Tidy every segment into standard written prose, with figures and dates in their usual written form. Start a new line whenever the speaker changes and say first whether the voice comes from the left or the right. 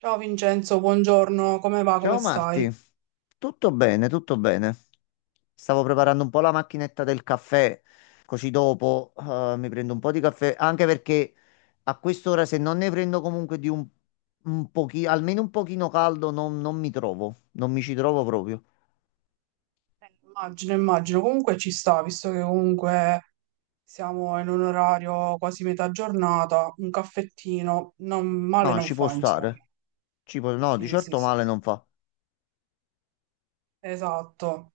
right: Ciao Vincenzo, buongiorno, come va? Come
left: Ciao Marti,
right: stai?
left: tutto bene, tutto bene. Stavo preparando un po' la macchinetta del caffè, così dopo mi prendo un po' di caffè, anche perché a quest'ora se non ne prendo comunque di un pochino, almeno un pochino caldo, non mi trovo, non mi ci trovo proprio.
right: Immagino, comunque ci sta, visto che comunque siamo in un orario quasi metà giornata, un caffettino, male
left: No,
right: non
left: ci può
right: fa, insomma.
left: stare, no, di
right: Sì, sì,
left: certo
right: sì,
left: male
right: sì.
left: non fa.
right: Esatto.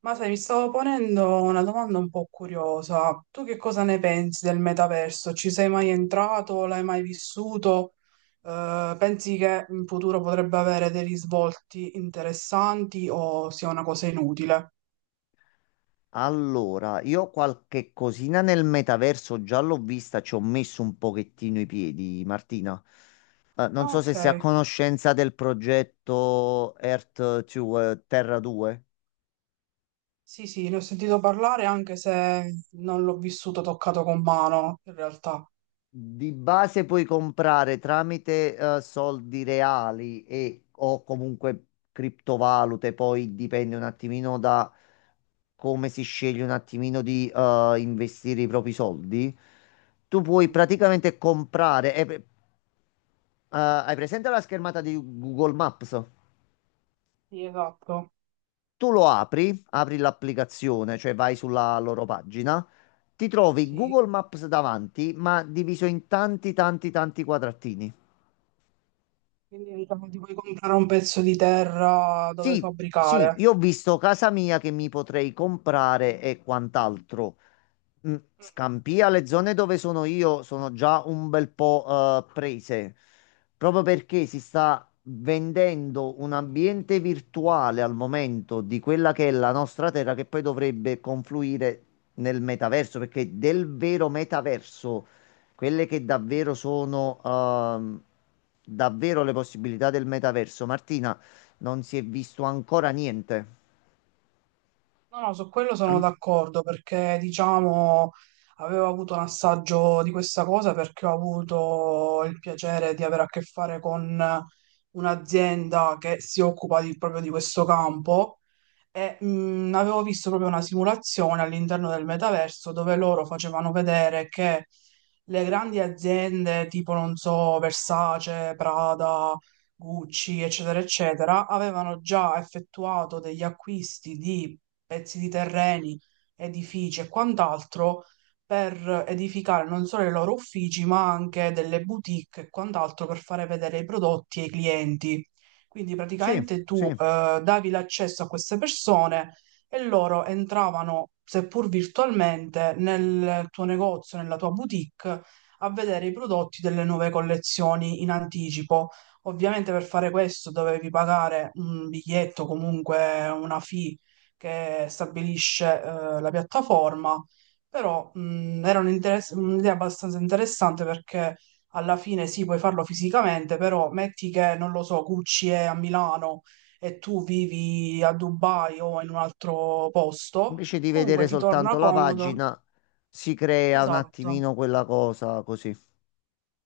right: Ma sai, mi stavo ponendo una domanda un po' curiosa. Tu che cosa ne pensi del metaverso? Ci sei mai entrato? L'hai mai vissuto? Pensi che in futuro potrebbe avere dei risvolti interessanti o sia una cosa inutile?
left: Allora, io qualche cosina nel metaverso già l'ho vista, ci ho messo un pochettino i piedi, Martina. Non
right: Ah,
left: so se
right: ok,
left: sei a conoscenza del progetto Earth 2, Terra 2.
right: sì, sì, ne ho sentito parlare anche se non l'ho vissuto toccato con mano, in realtà.
left: Di base puoi comprare tramite soldi reali e o comunque criptovalute, poi dipende un attimino da come si sceglie un attimino di investire i propri soldi. Tu puoi
right: Mm.
left: praticamente comprare, è. Hai presente la schermata di Google Maps?
right: Sì, esatto,
left: Tu lo apri, apri l'applicazione, cioè vai sulla loro pagina, ti trovi
right: sì.
left: Google Maps davanti, ma diviso in tanti, tanti, tanti quadratini.
right: Quindi diciamo, ti puoi comprare un pezzo di terra dove
left: Sì, sì,
right: fabbricare.
left: io ho visto casa mia che mi potrei comprare e quant'altro. Mm,
right: Mm.
left: Scampia, le zone dove sono io sono già un bel po' prese, proprio perché si sta vendendo un ambiente virtuale al momento di quella che è la nostra terra, che poi dovrebbe confluire nel metaverso, perché del vero metaverso, quelle che davvero sono davvero le possibilità del metaverso, Martina, non si è visto ancora niente.
right: No, no, su quello sono
left: Al-
right: d'accordo perché, diciamo, avevo avuto un assaggio di questa cosa perché ho avuto il piacere di avere a che fare con un'azienda che si proprio di questo campo. E, avevo visto proprio una simulazione all'interno del metaverso dove loro facevano vedere che le grandi aziende tipo, non so, Versace, Prada, Gucci, eccetera, eccetera, avevano già effettuato degli acquisti di pezzi di terreni, edifici e quant'altro per edificare non solo i loro uffici, ma anche delle boutique e quant'altro per fare vedere i prodotti ai clienti. Quindi
left: sì,
right: praticamente tu
left: sì.
right: davi l'accesso a queste persone e loro entravano, seppur virtualmente, nel tuo negozio, nella tua boutique, a vedere i prodotti delle nuove collezioni in anticipo. Ovviamente per fare questo dovevi pagare un biglietto, comunque una fee che stabilisce la piattaforma, però era un un'idea abbastanza interessante perché alla fine sì, puoi farlo fisicamente, però metti che, non lo so, Gucci è a Milano e tu vivi a Dubai o in un altro posto,
left: Invece di
right: comunque
left: vedere
right: ti torna
left: soltanto la
right: comodo.
left: pagina, si crea un
right: Esatto,
left: attimino quella cosa così.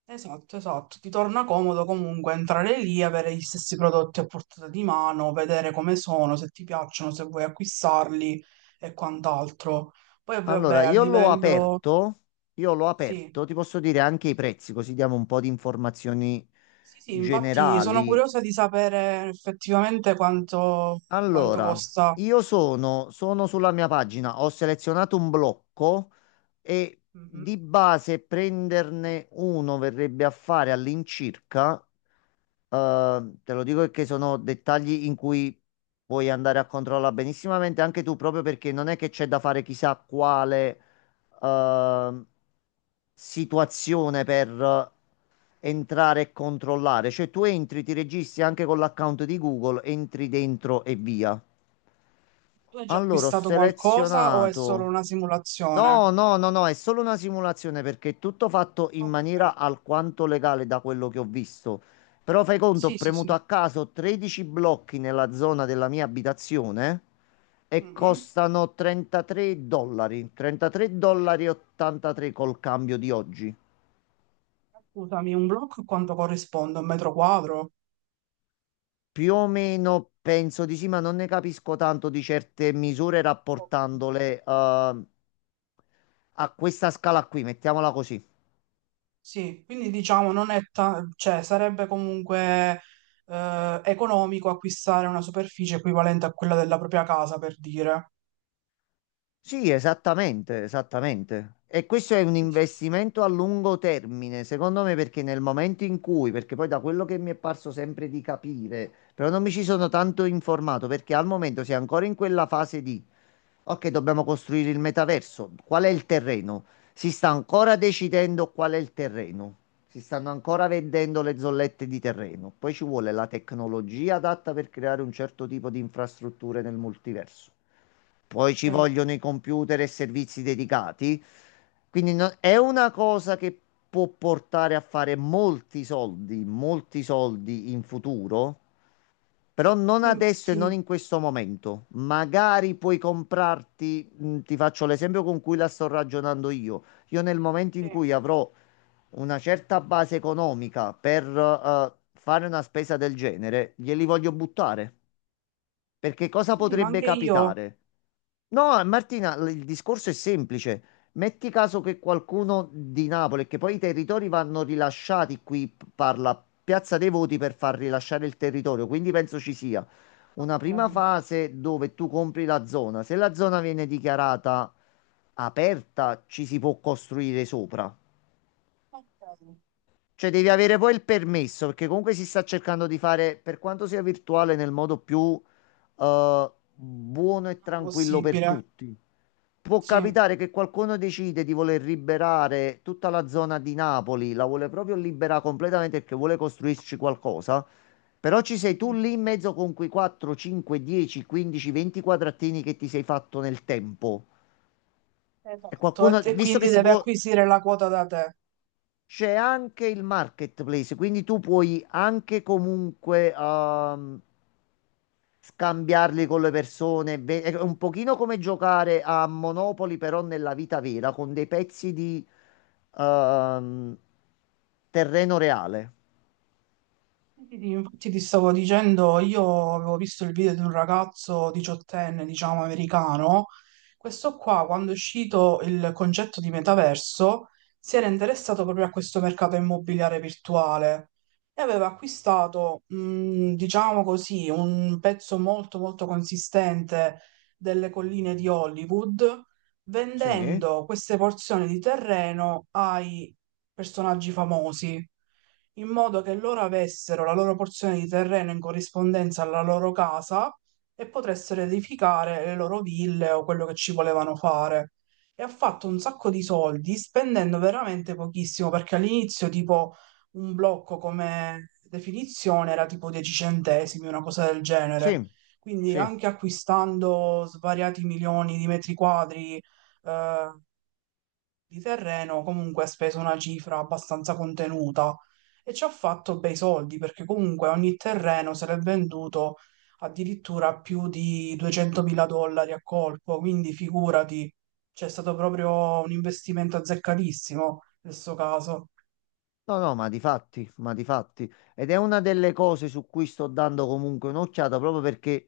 right: esatto, esatto. Ti torna comodo comunque entrare lì, avere gli stessi prodotti a portata di mano, vedere come sono, se ti piacciono, se vuoi acquistarli e quant'altro. Poi
left: Allora,
right: vabbè, a livello...
left: io l'ho
right: Sì,
left: aperto, ti posso dire anche i prezzi, così diamo un po' di informazioni
right: sì, sì, infatti sono
left: generali.
right: curiosa di sapere effettivamente quanto, quanto
left: Allora,
right: costa.
left: io sono sulla mia pagina, ho selezionato un blocco e
right: Mhm.
left: di base prenderne uno verrebbe a fare all'incirca, te lo dico perché sono dettagli in cui puoi andare a controllare benissimamente anche tu, proprio perché non è che c'è da fare chissà quale eh, situazione per entrare e controllare. Cioè tu entri, ti registri anche con l'account di Google, entri dentro e via.
right: Tu hai già
left: Allora, ho
right: acquistato qualcosa o è solo
left: selezionato.
right: una
left: No,
right: simulazione?
left: no, no, no, è solo una simulazione perché è tutto fatto in
right: Ok,
left: maniera alquanto legale da quello che ho visto. Però fai conto, ho
right: sì, sì,
left: premuto
right: sì.
left: a caso 13 blocchi nella zona della mia abitazione e
right: Mhm.
left: costano 33 dollari e 83 col cambio di oggi.
right: Scusami, un blocco quanto corrisponde? Un metro quadro?
left: Più o meno penso di sì, ma non ne capisco tanto di certe misure
right: Ok.
left: rapportandole a questa scala qui, mettiamola così.
right: Sì, quindi diciamo non è ta- cioè sarebbe comunque economico acquistare una superficie equivalente a quella della propria casa, per dire.
left: Sì, esattamente, esattamente. E questo è un
right: Sì, sì, sì.
left: investimento a lungo termine, secondo me, perché nel momento in cui, perché poi da quello che mi è parso sempre di capire, però non mi ci sono tanto informato, perché al momento si è ancora in quella fase di, ok, dobbiamo costruire il metaverso, qual è il terreno? Si sta ancora decidendo qual è il terreno. Si stanno ancora vendendo le zollette di terreno. Poi ci vuole la tecnologia adatta per creare un certo tipo di infrastrutture nel multiverso. Poi ci
right: Sì,
left: vogliono i computer e servizi dedicati. Quindi è una cosa che può portare a fare molti soldi in futuro, però non
right: sì,
left: adesso e non
right: infatti,
left: in questo momento. Magari puoi comprarti, ti faccio l'esempio con cui la sto ragionando io. Io nel momento
right: sì.
left: in cui avrò una certa base economica per fare una spesa del genere, glieli voglio buttare. Perché cosa
right: Sì, sì, ma
left: potrebbe
right: anche io.
left: capitare? No, Martina, il discorso è semplice. Metti caso che qualcuno di Napoli, che poi i territori vanno rilasciati, qui parla Piazza dei Voti per far rilasciare il territorio, quindi penso ci sia una prima
right: Ok,
left: fase dove tu compri la zona. Se la zona viene dichiarata aperta, ci si può costruire sopra.
right: ok.
left: Cioè, devi avere poi il permesso, perché comunque si sta cercando di fare, per quanto sia virtuale, nel modo più buono e
right: Non è
left: tranquillo per
right: possibile,
left: tutti. Può
right: sì.
left: capitare che qualcuno decide di voler liberare tutta la zona di Napoli, la vuole proprio liberare completamente perché vuole costruirci qualcosa, però ci sei tu
right: Mhm.
left: lì in mezzo con quei 4, 5, 10, 15, 20 quadratini che ti sei fatto nel tempo. E
right: Esatto,
left: qualcuno,
right: e
left: visto che
right: quindi
left: si
right: deve
left: può.
right: acquisire la quota da te.
left: C'è anche il marketplace, quindi tu puoi anche comunque scambiarli con le persone. È un pochino come giocare a Monopoli, però nella vita vera, con dei pezzi di ehm, terreno reale.
right: Sì, sì, sì, infatti ti stavo dicendo, io avevo visto il video di un ragazzo diciottenne, diciamo americano, questo qua quando è uscito il concetto di metaverso si era interessato proprio a questo mercato immobiliare virtuale e aveva acquistato, diciamo così, un pezzo molto molto consistente delle colline di Hollywood,
left: Sì,
right: vendendo queste porzioni di terreno ai personaggi famosi in modo che loro avessero la loro porzione di terreno in corrispondenza alla loro casa e potessero edificare le loro ville o quello che ci volevano fare. E ha fatto un sacco di soldi spendendo veramente pochissimo, perché all'inizio tipo un blocco come definizione era tipo 10 centesimi, una cosa del
left: sì,
right: genere. Quindi
left: sì.
right: anche acquistando svariati milioni di metri quadri, eh, di terreno, comunque ha speso una cifra abbastanza contenuta e ci ha fatto bei soldi perché comunque ogni terreno se l'è venduto addirittura più di 200.000 dollari a colpo, quindi figurati, c'è stato proprio un investimento azzeccatissimo nel suo caso.
left: No, no, ma di fatti, ma di fatti. Ed è una delle cose su cui sto dando comunque un'occhiata proprio perché.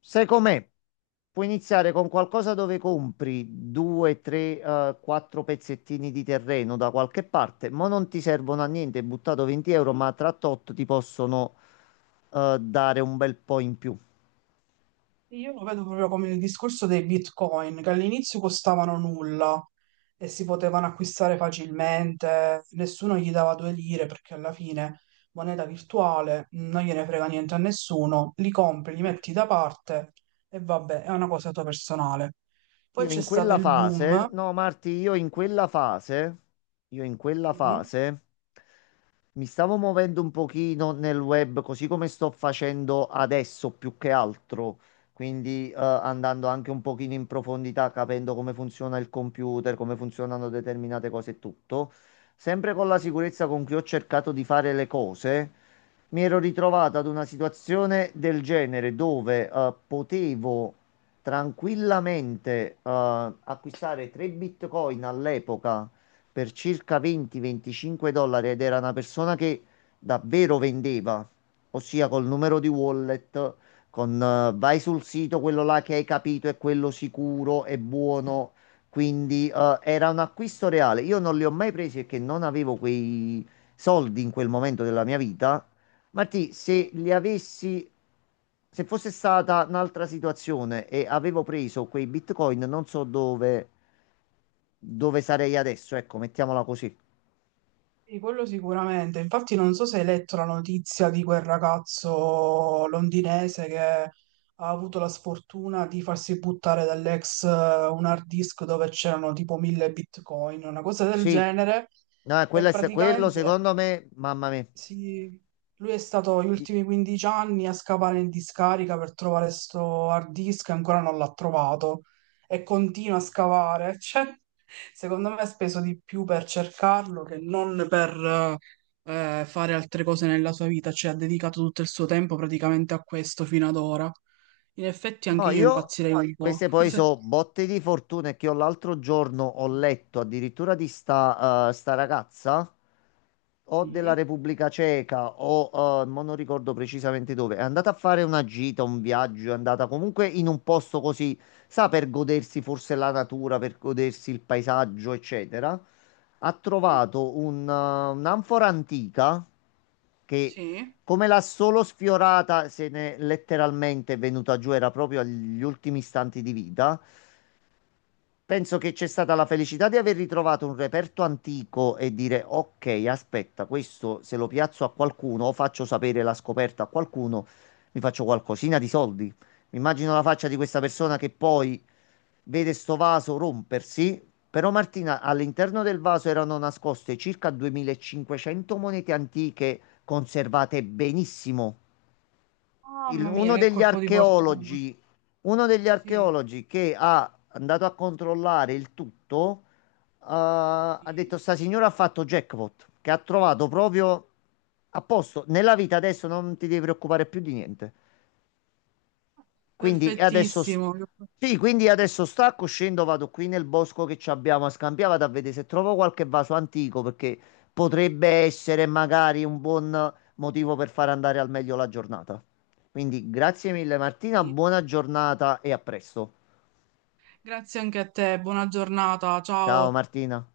left: Secondo me puoi iniziare con qualcosa dove compri due, tre, quattro pezzettini di terreno da qualche parte, ma non ti servono a niente, hai buttato 20 euro, ma tra tot ti possono dare un bel po' in più.
right: Io lo vedo proprio come il discorso dei Bitcoin, che all'inizio costavano nulla e si potevano acquistare facilmente, nessuno gli dava due lire perché alla fine moneta virtuale non gliene frega niente a nessuno, li compri, li metti da parte e vabbè, è una cosa tua personale. Poi
left: Io
right: c'è
left: in
right: stato
left: quella
right: il
left: fase,
right: boom.
left: No, Marti, io in quella
right: eh,
left: fase mi stavo muovendo un pochino nel web, così come sto facendo adesso più che altro, quindi andando anche un pochino in profondità, capendo come funziona il computer, come funzionano determinate cose e tutto. Sempre con la
right: mhm,
left: sicurezza con cui ho cercato di fare le cose, mi ero ritrovato ad una situazione del genere dove potevo tranquillamente acquistare 3 Bitcoin all'epoca per circa 20-25 dollari ed era una persona che davvero vendeva, ossia col numero di wallet, con vai sul sito, quello là che hai capito è quello sicuro, è buono. Quindi era un acquisto reale. Io non li ho mai presi perché non avevo quei soldi in quel momento della mia vita, Martì, se li avessi, se fosse stata un'altra situazione e avevo preso quei bitcoin, non so dove, dove sarei adesso. Ecco, mettiamola così.
right: Sì, quello sicuramente. Infatti non so se hai letto la notizia di quel ragazzo londinese che ha avuto la sfortuna di farsi buttare dall'ex un hard disk dove c'erano tipo 1000 bitcoin, una cosa del
left: Sì,
right: genere.
left: no, quello,
right: E
left: quello
right: praticamente
left: secondo me, mamma mia.
right: sì, lui è stato gli ultimi 15 anni a scavare in discarica per trovare sto hard disk e ancora non l'ha trovato e continua a scavare. Cioè, secondo me ha speso di più per cercarlo che non per fare altre cose nella sua vita, cioè ha dedicato tutto il suo tempo praticamente a questo fino ad ora. In effetti anche
left: No,
right: io
left: io
right: impazzirei poi, un po'.
left: queste poi
right: Se-
left: so botte di fortuna, che io l'altro giorno ho letto addirittura di sta ragazza o della
right: Mhm,
left: Repubblica Ceca o mo non ricordo precisamente dove. È andata a fare una gita, un viaggio, è andata comunque in un posto così, sa, per godersi forse la natura, per godersi il paesaggio, eccetera. Ha
right: sì.
left: trovato un'anfora antica che,
right: Sì.
left: come l'ha solo sfiorata, se ne è letteralmente venuta giù, era proprio agli ultimi istanti di vita. Penso che c'è stata la felicità di aver ritrovato un reperto antico e dire: "Ok, aspetta, questo se lo piazzo a qualcuno o faccio sapere la scoperta a qualcuno, mi faccio qualcosina di soldi". Mi immagino la faccia di questa persona che poi vede sto vaso rompersi. Però, Martina, all'interno del vaso erano nascoste circa 2500 monete antiche conservate benissimo. il-
right: Mamma mia,
left: uno
right: che
left: degli
right: colpo di fortuna.
left: archeologi, Uno degli
right: Sì.
left: archeologi che ha andato a controllare il tutto, ha
right: Sì.
left: detto: "Sta signora ha fatto jackpot, che ha trovato proprio a posto. Nella vita adesso non ti devi preoccupare più di niente". Quindi adesso,
right: Perfettissimo.
left: sì, quindi adesso stacco, scendo, vado qui nel bosco che ci abbiamo a Scampia, vado a vedere se trovo qualche vaso antico perché potrebbe essere magari un buon motivo per far andare al meglio la giornata. Quindi grazie mille Martina,
right: Sì.
left: buona giornata e a presto.
right: Grazie anche a te, buona giornata,
left: Ciao
right: ciao.
left: Martina.